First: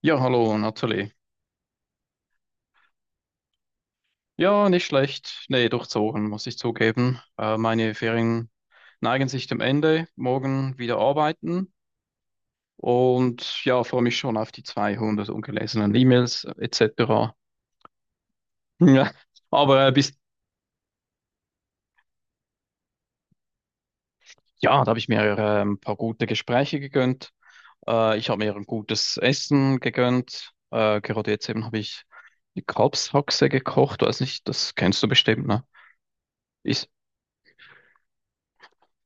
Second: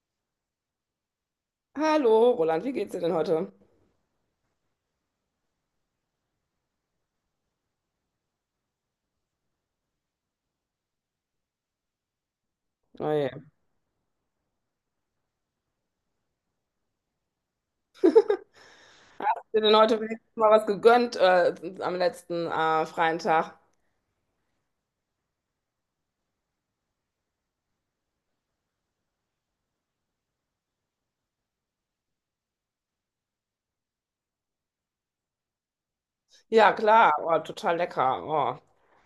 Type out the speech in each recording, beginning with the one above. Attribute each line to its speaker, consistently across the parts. Speaker 1: Ja, hallo, Natalie.
Speaker 2: Hallo, Roland, wie geht's dir denn heute?
Speaker 1: Ja, nicht schlecht. Nee, durchzogen, muss ich zugeben. Meine Ferien neigen sich dem Ende. Morgen wieder arbeiten.
Speaker 2: Oh je. Hast
Speaker 1: Und ja, freue mich schon auf die 200 ungelesenen E-Mails etc. Ja,
Speaker 2: du dir denn
Speaker 1: aber
Speaker 2: heute wenigstens mal was gegönnt am letzten freien Tag?
Speaker 1: ja, da habe ich mir ein paar gute Gespräche gegönnt. Ich habe mir ein gutes Essen gegönnt. Gerade jetzt eben habe ich die Kalbshaxe gekocht. Weiß nicht, das kennst du bestimmt, ne?
Speaker 2: Ja,
Speaker 1: Ist,
Speaker 2: klar, oh, total lecker. Oh.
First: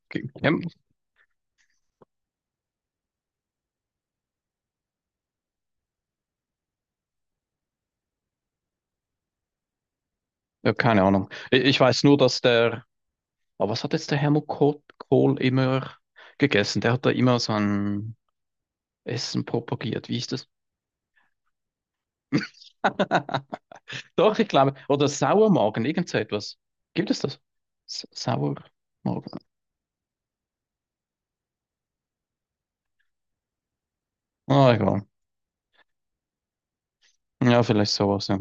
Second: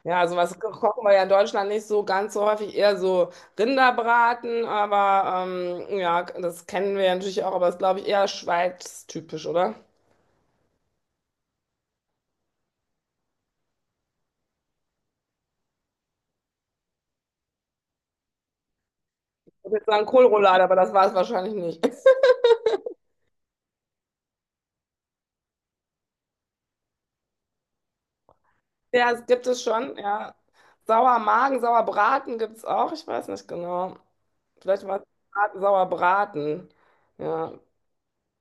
Speaker 2: Ja, sowas kochen wir ja in Deutschland nicht so ganz so häufig, eher so Rinderbraten, aber ja, das kennen wir ja natürlich auch, aber das ist, glaube ich, eher schweiztypisch, oder?
Speaker 1: ja, keine Ahnung. Ich weiß nur, dass der, aber was hat jetzt der Helmut Kohl immer gegessen? Der hat da immer so ein Essen
Speaker 2: Ich würde jetzt sagen
Speaker 1: propagiert. Wie ist das?
Speaker 2: Kohlroulade, aber das war es wahrscheinlich nicht.
Speaker 1: Doch, ich glaube. Oder Sauermagen, irgend so etwas. Gibt es das? S Sauermagen.
Speaker 2: Ja, es gibt es schon, ja. Sauermagen, Sauerbraten gibt es auch, ich weiß nicht genau.
Speaker 1: Ah,
Speaker 2: Vielleicht
Speaker 1: egal.
Speaker 2: war es Sauerbraten. Ja.
Speaker 1: Ja, vielleicht sowas, ja.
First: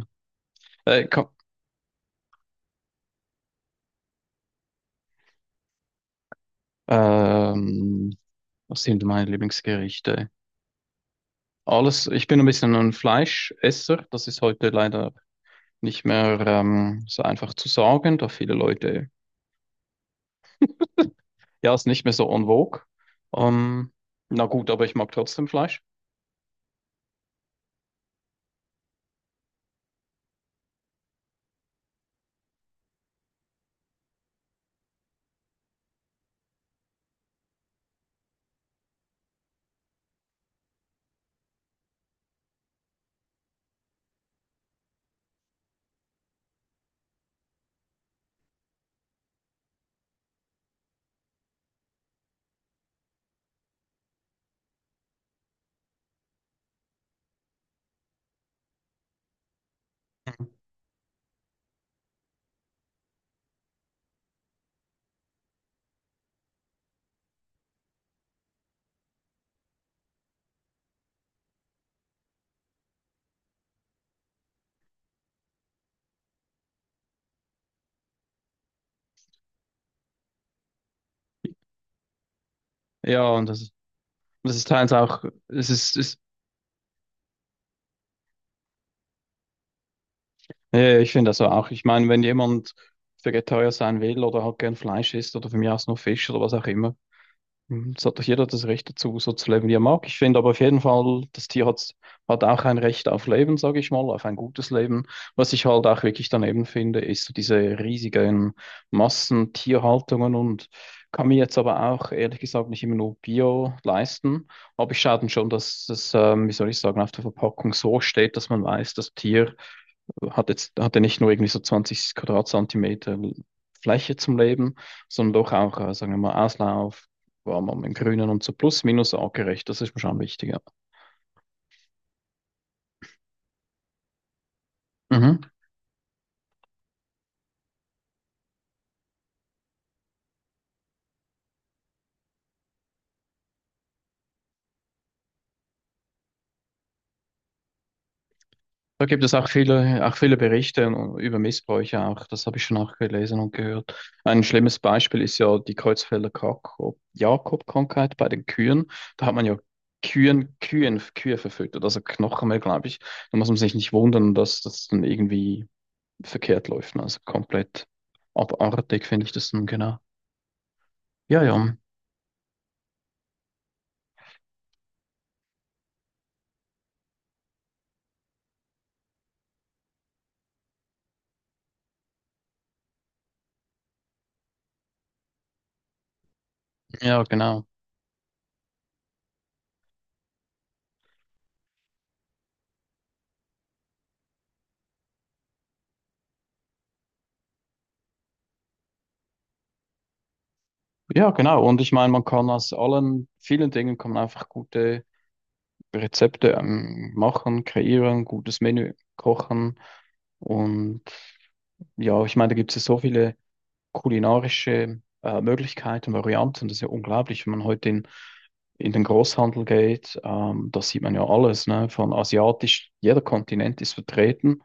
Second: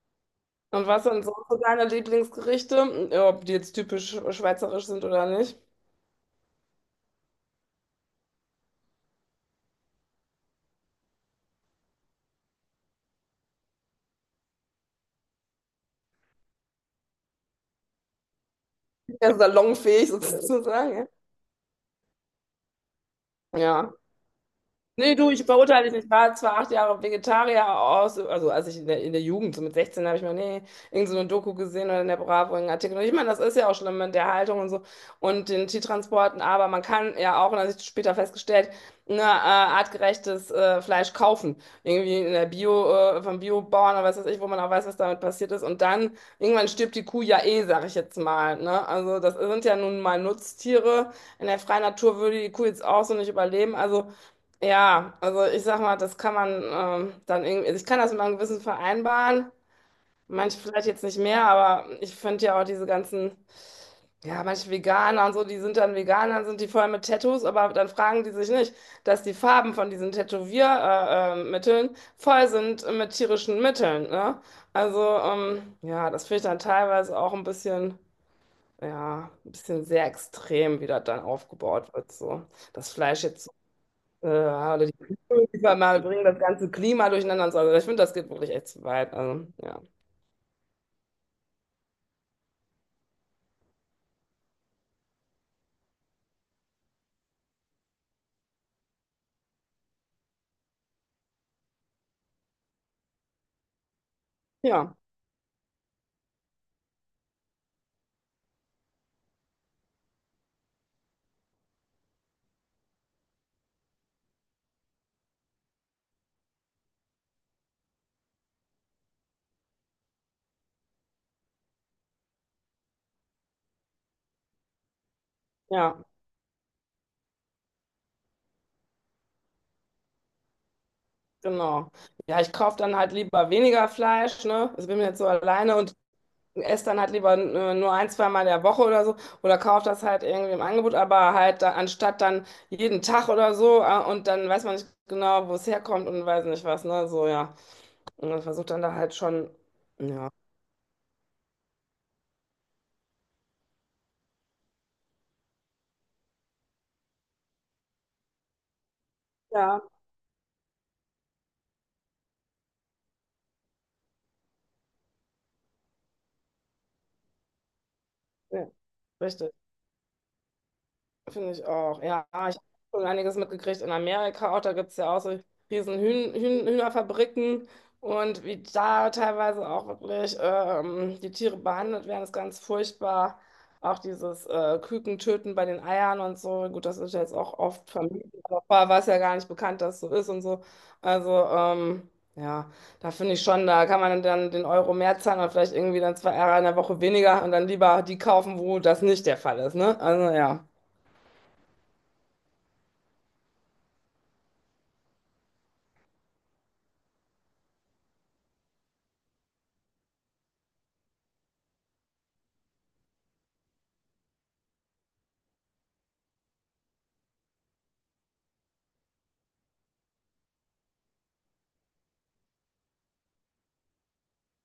Speaker 2: Und was
Speaker 1: Äh,
Speaker 2: sind
Speaker 1: komm,
Speaker 2: sonst so deine Lieblingsgerichte? Ja, ob die jetzt typisch schweizerisch sind oder nicht?
Speaker 1: ähm, was sind meine Lieblingsgerichte? Alles, ich bin ein bisschen ein Fleischesser. Das ist heute leider nicht mehr so einfach zu sagen, da viele Leute.
Speaker 2: Ja, salonfähig sozusagen,
Speaker 1: Ja, ist nicht mehr so en vogue.
Speaker 2: ja.
Speaker 1: Ähm,
Speaker 2: Ja.
Speaker 1: na gut, aber ich mag
Speaker 2: Nee, du, ich
Speaker 1: trotzdem Fleisch.
Speaker 2: verurteile dich nicht. Ich war zwar 8 Jahre Vegetarier aus, also als ich in der Jugend, so mit 16, habe ich mal, nee, irgend so eine Doku gesehen oder in der Bravo einen Artikel. Und ich meine, das ist ja auch schlimm mit der Haltung und so und den Tiertransporten, aber man kann ja auch, und das habe ich später festgestellt, ne, artgerechtes Fleisch kaufen. Irgendwie in der Bio, vom Biobauern oder was weiß ich, wo man auch weiß, was damit passiert ist. Und dann, irgendwann stirbt die Kuh ja eh, sage ich jetzt mal. Ne? Also das sind ja nun mal Nutztiere. In der freien Natur würde die Kuh jetzt auch so nicht überleben. Also ja, also ich sag mal, das kann man dann irgendwie, also ich kann das mit meinem Gewissen vereinbaren.
Speaker 1: Mhm.
Speaker 2: Manche vielleicht jetzt nicht mehr, aber ich finde ja auch diese ganzen, ja, manche Veganer und so, die sind dann Veganer, sind die voll mit Tattoos, aber dann fragen die sich nicht, dass die Farben von diesen Tätowiermitteln Mitteln voll sind mit tierischen Mitteln, ne? Also, ja, das finde ich dann teilweise auch ein bisschen, ja, ein bisschen sehr extrem, wie das dann aufgebaut wird, so. Das Fleisch
Speaker 1: Ja, und
Speaker 2: jetzt
Speaker 1: das, das ist
Speaker 2: oder
Speaker 1: teils
Speaker 2: die
Speaker 1: auch, es ist,
Speaker 2: Klimawandel
Speaker 1: ist
Speaker 2: bringen das ganze Klima durcheinander und so. Also ich finde, das geht wirklich echt zu weit. Also, ja.
Speaker 1: ja, ja, ich finde das auch. Ich meine, wenn jemand Vegetarier sein will oder halt gern Fleisch isst oder für mich aus nur Fisch oder was auch immer. Mhm. Es hat doch jeder das Recht dazu, so zu leben, wie er mag. Ich finde aber auf jeden Fall, hat auch ein Recht auf Leben, sage ich mal, auf ein gutes
Speaker 2: Ja,
Speaker 1: Leben. Was ich halt auch wirklich daneben finde, ist so diese riesigen Massentierhaltungen, und kann mir jetzt aber auch ehrlich gesagt nicht immer nur Bio leisten. Aber ich schaue dann schon, dass das, wie soll ich sagen, auf der Verpackung so steht, dass man weiß, das Tier hat jetzt, hatte nicht nur irgendwie so 20 Quadratzentimeter Fläche zum Leben, sondern doch auch,
Speaker 2: ja,
Speaker 1: sagen wir mal, Auslauf, war man im Grünen und so plus minus artgerecht, das ist mir schon wichtig. Ja.
Speaker 2: genau. Ja, ich kaufe dann halt lieber weniger Fleisch, ne? Ich bin jetzt so
Speaker 1: Mhm.
Speaker 2: alleine und esse dann halt lieber nur ein, zwei Mal der Woche oder so. Oder kaufe das halt irgendwie im Angebot, aber halt da, anstatt dann jeden Tag oder so und dann weiß man nicht genau, wo es herkommt und weiß nicht was, ne? So, ja. Und man versucht dann da
Speaker 1: Da
Speaker 2: halt
Speaker 1: gibt es
Speaker 2: schon,
Speaker 1: auch
Speaker 2: ja.
Speaker 1: viele Berichte über Missbräuche auch, das habe ich schon auch gelesen und gehört. Ein schlimmes Beispiel ist ja die Creutzfelder Jakob-Krankheit bei den Kühen. Da hat man ja
Speaker 2: Ja,
Speaker 1: Kühe verfüttert, also Knochen mehr, glaube ich. Da muss man sich nicht wundern, dass das dann irgendwie verkehrt läuft, ne? Also komplett
Speaker 2: ja,
Speaker 1: abartig finde ich
Speaker 2: richtig.
Speaker 1: das nun genau. Ja,
Speaker 2: Finde ich
Speaker 1: ja,
Speaker 2: auch. Ja, ich habe schon einiges mitgekriegt in Amerika auch. Da gibt es ja auch so riesen Hühnerfabriken und wie da teilweise auch wirklich die Tiere behandelt werden, ist ganz furchtbar. Auch dieses Kükentöten bei den Eiern und so. Gut, das ist
Speaker 1: ja,
Speaker 2: jetzt auch
Speaker 1: genau.
Speaker 2: oft vermieden, aber vorher war es ja gar nicht bekannt, dass so ist und so. Also, ja, da finde ich schon, da kann man dann den Euro mehr zahlen oder vielleicht irgendwie dann 2 Eier in der Woche weniger und dann lieber die kaufen, wo das nicht der Fall ist, ne? Also, ja.
Speaker 1: Ja, genau. Und ich meine, man kann aus allen vielen Dingen kann man einfach gute Rezepte machen, kreieren, gutes Menü kochen. Und ja, ich meine, da gibt es ja so viele kulinarische Möglichkeiten, Varianten. Das ist ja unglaublich, wenn man heute in den Großhandel geht. Da sieht man ja alles, ne? Von asiatisch, jeder Kontinent ist vertreten.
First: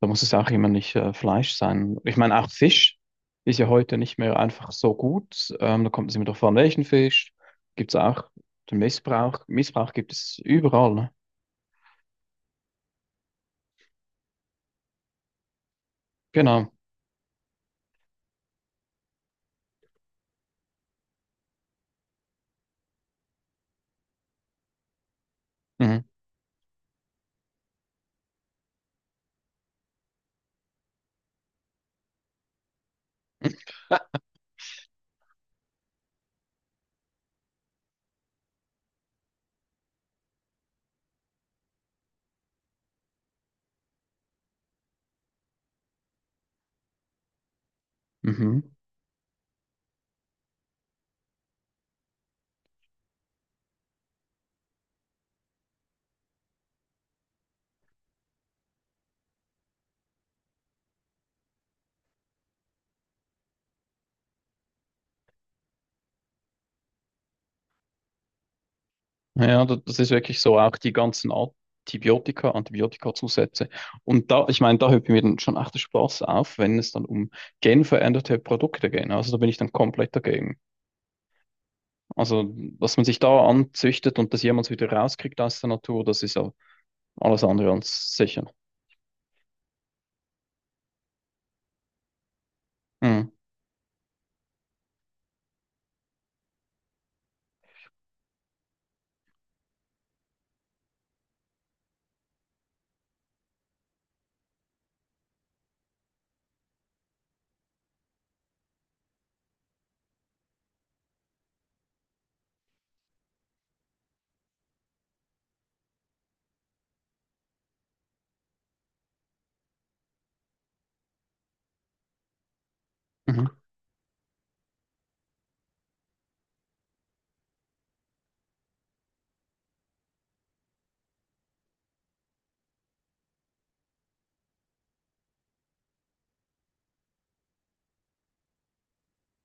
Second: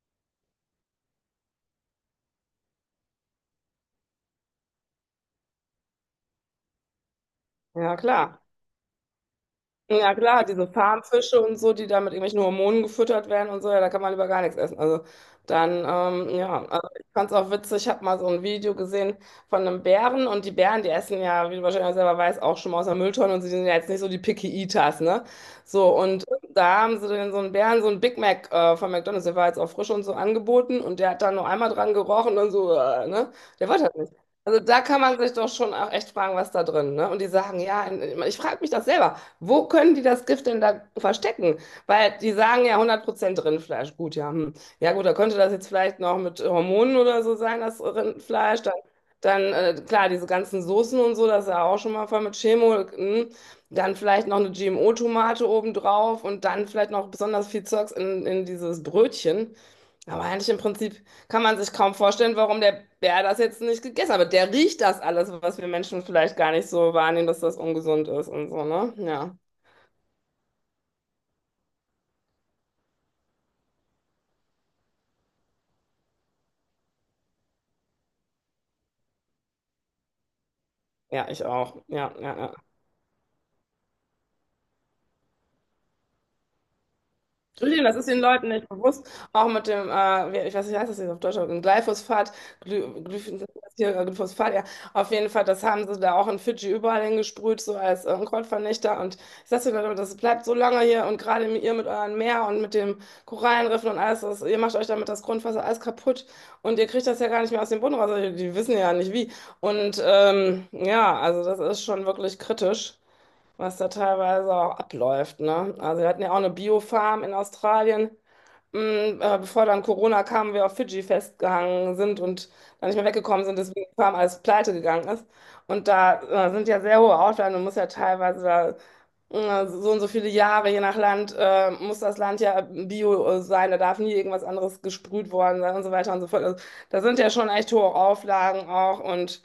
Speaker 1: Da muss es auch immer nicht Fleisch sein. Ich meine, auch Fisch ist ja heute nicht mehr einfach so gut. Da kommt es immer darauf an, welchen Fisch. Gibt es
Speaker 2: Ja,
Speaker 1: auch
Speaker 2: klar.
Speaker 1: den Missbrauch. Missbrauch gibt
Speaker 2: Ja
Speaker 1: es
Speaker 2: klar, diese
Speaker 1: überall, ne?
Speaker 2: Farmfische und so, die da mit irgendwelchen Hormonen gefüttert werden und so, ja, da kann man lieber gar nichts essen. Also dann, ja,
Speaker 1: Genau.
Speaker 2: also ich fand's auch witzig, ich habe mal so ein Video gesehen von einem Bären und die Bären, die essen ja, wie du wahrscheinlich selber weißt, auch schon mal aus der Mülltonne und sie sind ja jetzt nicht so die Picky Eaters, ne? So,
Speaker 1: Mhm.
Speaker 2: und da haben sie dann so einen Bären, so ein Big Mac von McDonald's, der war jetzt auch frisch und so angeboten und der hat dann nur einmal dran gerochen und so, ne? Der wollte das nicht. Also da kann man sich doch schon auch echt fragen, was da drin, ne? Und die sagen, ja, ich frage mich das selber. Wo können die das Gift denn da verstecken? Weil die sagen ja 100% Rindfleisch. Gut, ja. Hm. Ja gut, da könnte das jetzt vielleicht noch mit Hormonen oder so sein, das
Speaker 1: Mhm.
Speaker 2: Rindfleisch. Dann klar, diese ganzen Soßen und so, das ist ja auch schon mal voll mit Chemo. Hm. Dann vielleicht noch eine GMO-Tomate obendrauf und dann vielleicht noch besonders viel Zeugs in dieses Brötchen. Aber eigentlich im Prinzip, kann man sich kaum vorstellen, warum der Bär das jetzt nicht gegessen hat. Aber der riecht das alles, was wir Menschen vielleicht gar nicht so wahrnehmen, dass das ungesund ist und so, ne? Ja,
Speaker 1: Ja, das ist wirklich so, auch die ganzen Antibiotika, Antibiotikazusätze. Und da, ich meine, da hört mir dann schon echt der Spaß auf, wenn es dann um genveränderte Produkte geht. Also da bin ich dann komplett dagegen.
Speaker 2: ja, ich auch. Ja, ja,
Speaker 1: Also,
Speaker 2: ja.
Speaker 1: was man sich da anzüchtet und das jemals wieder rauskriegt aus der Natur, das ist ja alles andere
Speaker 2: Entschuldigung, das ist
Speaker 1: als
Speaker 2: den
Speaker 1: sicher.
Speaker 2: Leuten nicht bewusst. Auch mit dem, ich weiß nicht, wie heißt das jetzt auf Deutsch, aber mit Glyphosat, Gly,
Speaker 1: Mhm.
Speaker 2: Glyph- Glyphosat, ja, auf jeden Fall, das haben sie da auch in Fidschi überall hingesprüht, so als Unkrautvernichter. Und ich sage den Leuten, das bleibt so lange hier und gerade ihr mit eurem Meer und mit den Korallenriffen und alles, das, ihr macht euch damit das Grundwasser alles kaputt und ihr kriegt das ja gar nicht mehr aus dem Boden raus. Also die, die wissen ja nicht wie. Und ja, also das ist schon wirklich kritisch was da teilweise auch abläuft, ne? Also wir hatten ja auch eine Biofarm in Australien, mm, bevor dann Corona kam, wir auf Fidschi festgehangen sind und dann nicht mehr weggekommen
Speaker 1: Mhm.
Speaker 2: sind, deswegen die Farm alles pleite gegangen ist. Und da sind ja sehr hohe Auflagen, du musst ja teilweise da so und so viele Jahre, je nach Land, muss das Land ja bio sein, da darf nie irgendwas anderes gesprüht worden sein und so weiter und so fort. Also, da sind ja schon echt hohe Auflagen auch und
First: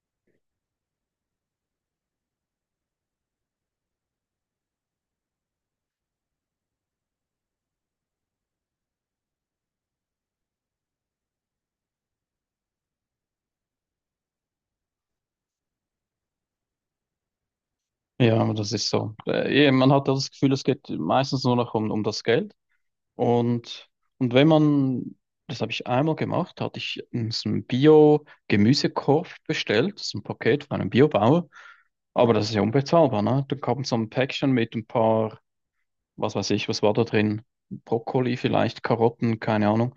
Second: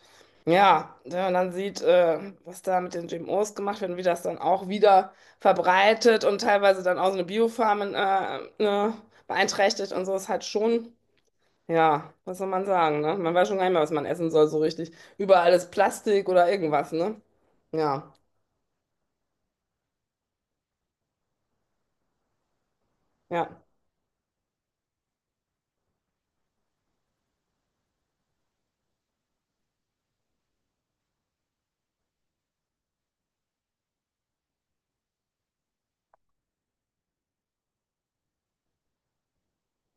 Speaker 2: ja, wenn man dann sieht, was da mit den GMOs gemacht wird und wie das dann auch wieder verbreitet und teilweise dann auch so eine Biofarm in, ne, beeinträchtigt und so ist halt schon, ja, was soll man sagen, ne? Man weiß schon gar nicht mehr, was man essen soll, so richtig. Überall ist Plastik oder irgendwas, ne? Ja,
Speaker 1: Ja, aber das ist so. Man hat ja das Gefühl, es geht meistens nur noch um das Geld.
Speaker 2: ja.
Speaker 1: Und, und wenn man, das habe ich einmal gemacht, hatte ich so einen Bio-Gemüsekorb bestellt, so ein Paket von einem Biobauer. Aber das ist ja unbezahlbar, ne? Da kam so ein Päckchen mit ein paar, was weiß ich, was war da drin? Brokkoli vielleicht, Karotten, keine Ahnung.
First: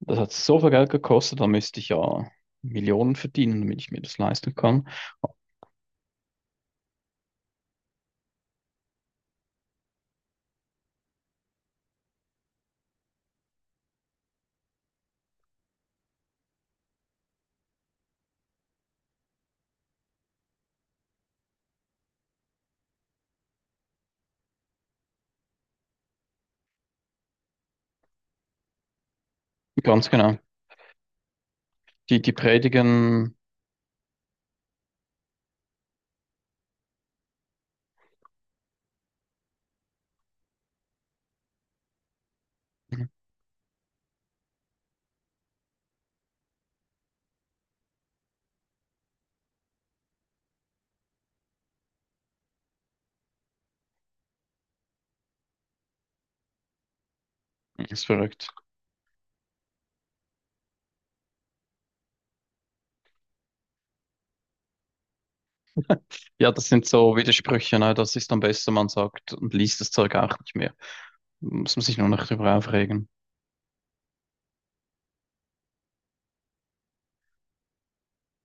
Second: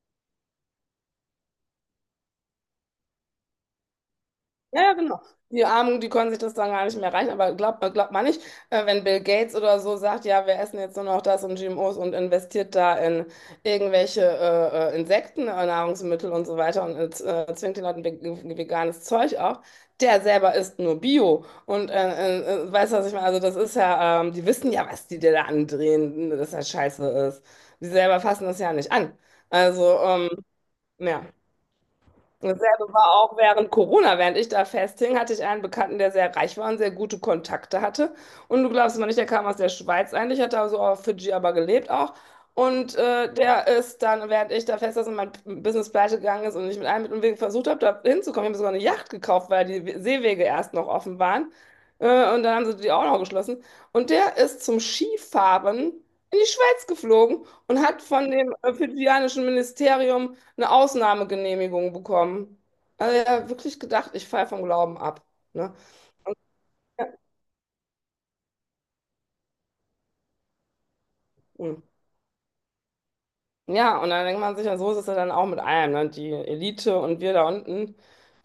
Speaker 1: Das hat so viel Geld gekostet, da müsste ich ja Millionen verdienen, damit ich mir das leisten
Speaker 2: Ja,
Speaker 1: kann.
Speaker 2: ja, genau. Die Armen, die können sich das dann gar nicht mehr reichen, aber glaubt man nicht, wenn Bill Gates oder so sagt, ja, wir essen jetzt nur noch das und GMOs und investiert da in irgendwelche Insekten, Nahrungsmittel und so weiter und zwingt den Leuten veganes Zeug auf, der selber isst nur Bio und weißt du, was ich meine? Also das ist ja, die wissen ja, was die dir da andrehen, dass das scheiße ist. Die selber fassen das ja nicht an. Also,
Speaker 1: Ganz genau.
Speaker 2: ja.
Speaker 1: Die
Speaker 2: Dasselbe war auch
Speaker 1: predigen,
Speaker 2: während Corona, während ich da festhing, hatte ich einen Bekannten, der sehr reich war und sehr gute Kontakte hatte. Und du glaubst mal nicht, der kam aus der Schweiz eigentlich, hat da so auf Fidschi aber gelebt auch. Und der ist dann, während ich da fest saß und mein Business pleite gegangen ist und ich mit allem Mittel und Wegen versucht habe, da hinzukommen, ich habe mir sogar eine Yacht gekauft, weil die Seewege erst noch offen waren. Und dann haben sie die auch noch geschlossen. Und der ist zum Skifahren in die Schweiz geflogen und hat
Speaker 1: ist
Speaker 2: von
Speaker 1: verrückt.
Speaker 2: dem fidschianischen Ministerium eine Ausnahmegenehmigung bekommen. Also ja, wirklich gedacht, ich falle vom Glauben ab. Ne?
Speaker 1: Ja, das sind
Speaker 2: Ja.
Speaker 1: so Widersprüche, ne? Das ist am besten, man sagt und liest das Zeug auch nicht mehr. Muss
Speaker 2: Hm.
Speaker 1: man sich nur noch darüber aufregen.
Speaker 2: Ja, und dann denkt man sich, ja, so ist es ja dann auch mit allem, ne? Die Elite und wir da unten,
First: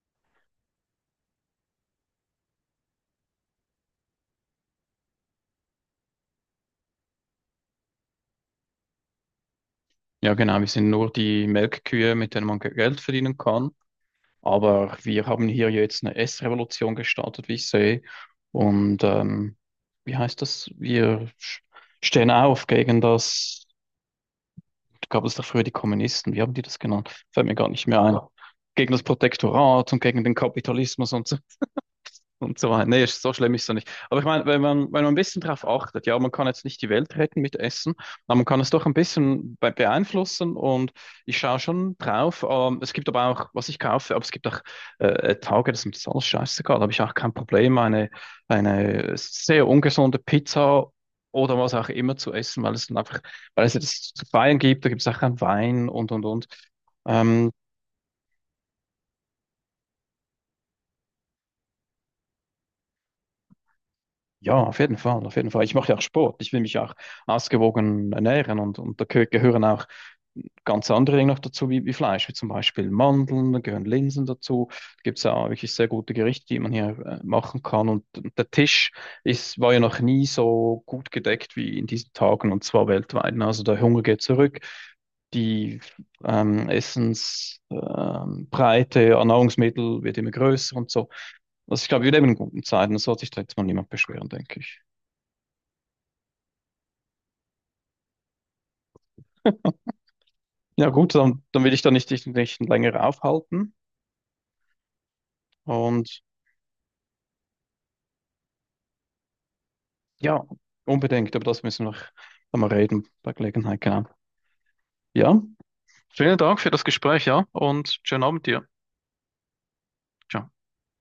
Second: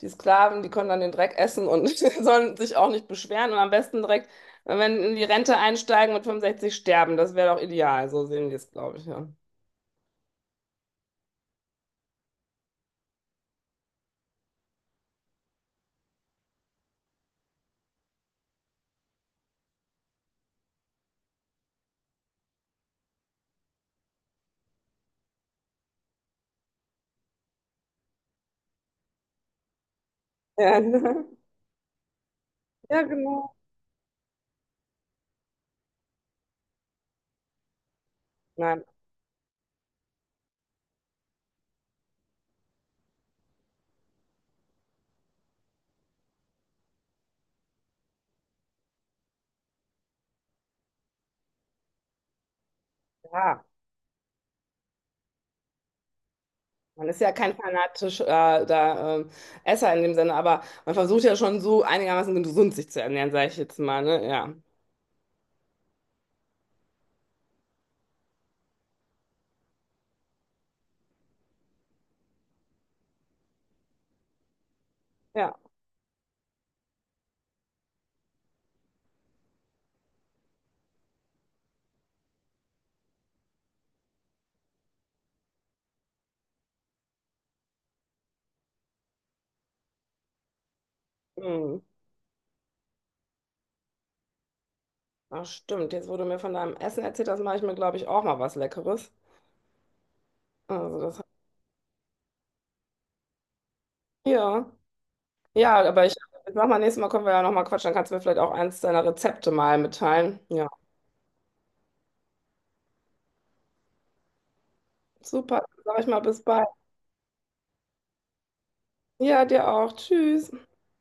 Speaker 2: die Sklaven, die können dann den Dreck essen und sollen sich auch nicht beschweren und am besten direkt, wenn in die Rente einsteigen mit 65 sterben. Das wäre doch ideal, so sehen die es, glaube ich, ja.
Speaker 1: Ja, genau, wir sind nur die Melkkühe, mit denen man Geld verdienen kann. Aber wir haben hier jetzt eine Essrevolution gestartet, wie ich sehe. Und wie heißt das? Stehen auf gegen das, gab es da früher die Kommunisten, wie haben die das genannt? Fällt mir gar nicht mehr ein. Gegen das Protektorat und gegen den
Speaker 2: Ja,
Speaker 1: Kapitalismus und so, und so weiter.
Speaker 2: ja,
Speaker 1: So schlimm
Speaker 2: genau.
Speaker 1: ist es doch nicht. Aber ich meine, wenn man ein bisschen drauf achtet, ja, man kann jetzt nicht die Welt retten mit Essen, aber man kann es
Speaker 2: Nein,
Speaker 1: doch ein bisschen be beeinflussen, und ich schaue schon drauf. Es gibt aber auch, was ich kaufe, aber es gibt auch Tage, das ist mir das alles scheißegal, da habe ich auch kein Problem, eine sehr ungesunde Pizza oder was auch immer zu essen, weil es dann einfach,
Speaker 2: ja.
Speaker 1: weil es ja das zu feiern gibt, da gibt es auch keinen Wein und und.
Speaker 2: Man ist ja
Speaker 1: Ähm,
Speaker 2: kein fanatischer äh, da, ähm, Esser in dem Sinne, aber man versucht ja schon so einigermaßen gesund sich zu ernähren, sage ich jetzt mal, ne? Ja.
Speaker 1: Ja, auf jeden Fall, auf jeden Fall. Ich mache ja auch Sport. Ich will mich auch ausgewogen ernähren, und da gehören auch ganz andere Dinge noch dazu, wie Fleisch, wie zum Beispiel Mandeln, da gehören Linsen dazu. Da gibt es ja
Speaker 2: Ja.
Speaker 1: wirklich sehr gute Gerichte, die man hier machen kann. Und der Tisch ist, war ja noch nie so gut gedeckt wie in diesen Tagen, und zwar weltweit. Also der Hunger geht zurück. Die Essensbreite an Nahrungsmittel wird immer größer und so.
Speaker 2: Hm.
Speaker 1: Also ich glaube, wir leben in guten Zeiten. Da sollte sich da jetzt mal niemand beschweren, denke ich.
Speaker 2: Ach, stimmt. Jetzt wurde mir von deinem Essen erzählt, das mache ich mir, glaube ich, auch mal was Leckeres.
Speaker 1: Ja
Speaker 2: Also
Speaker 1: gut,
Speaker 2: das,
Speaker 1: dann will ich da nicht, dich nicht länger aufhalten.
Speaker 2: ja. Ja, aber ich,
Speaker 1: Und
Speaker 2: ich mach mal nächstes Mal, können wir ja nochmal quatschen, dann kannst du mir vielleicht auch eins deiner Rezepte mal mitteilen.
Speaker 1: ja,
Speaker 2: Ja.
Speaker 1: unbedingt, aber das müssen wir noch einmal reden bei Gelegenheit, genau. Ja,
Speaker 2: Super, sag ich mal,
Speaker 1: vielen
Speaker 2: bis
Speaker 1: Dank
Speaker 2: bald.
Speaker 1: für das Gespräch, ja, und schönen Abend dir.
Speaker 2: Ja, dir auch. Tschüss.
Speaker 1: Ciao.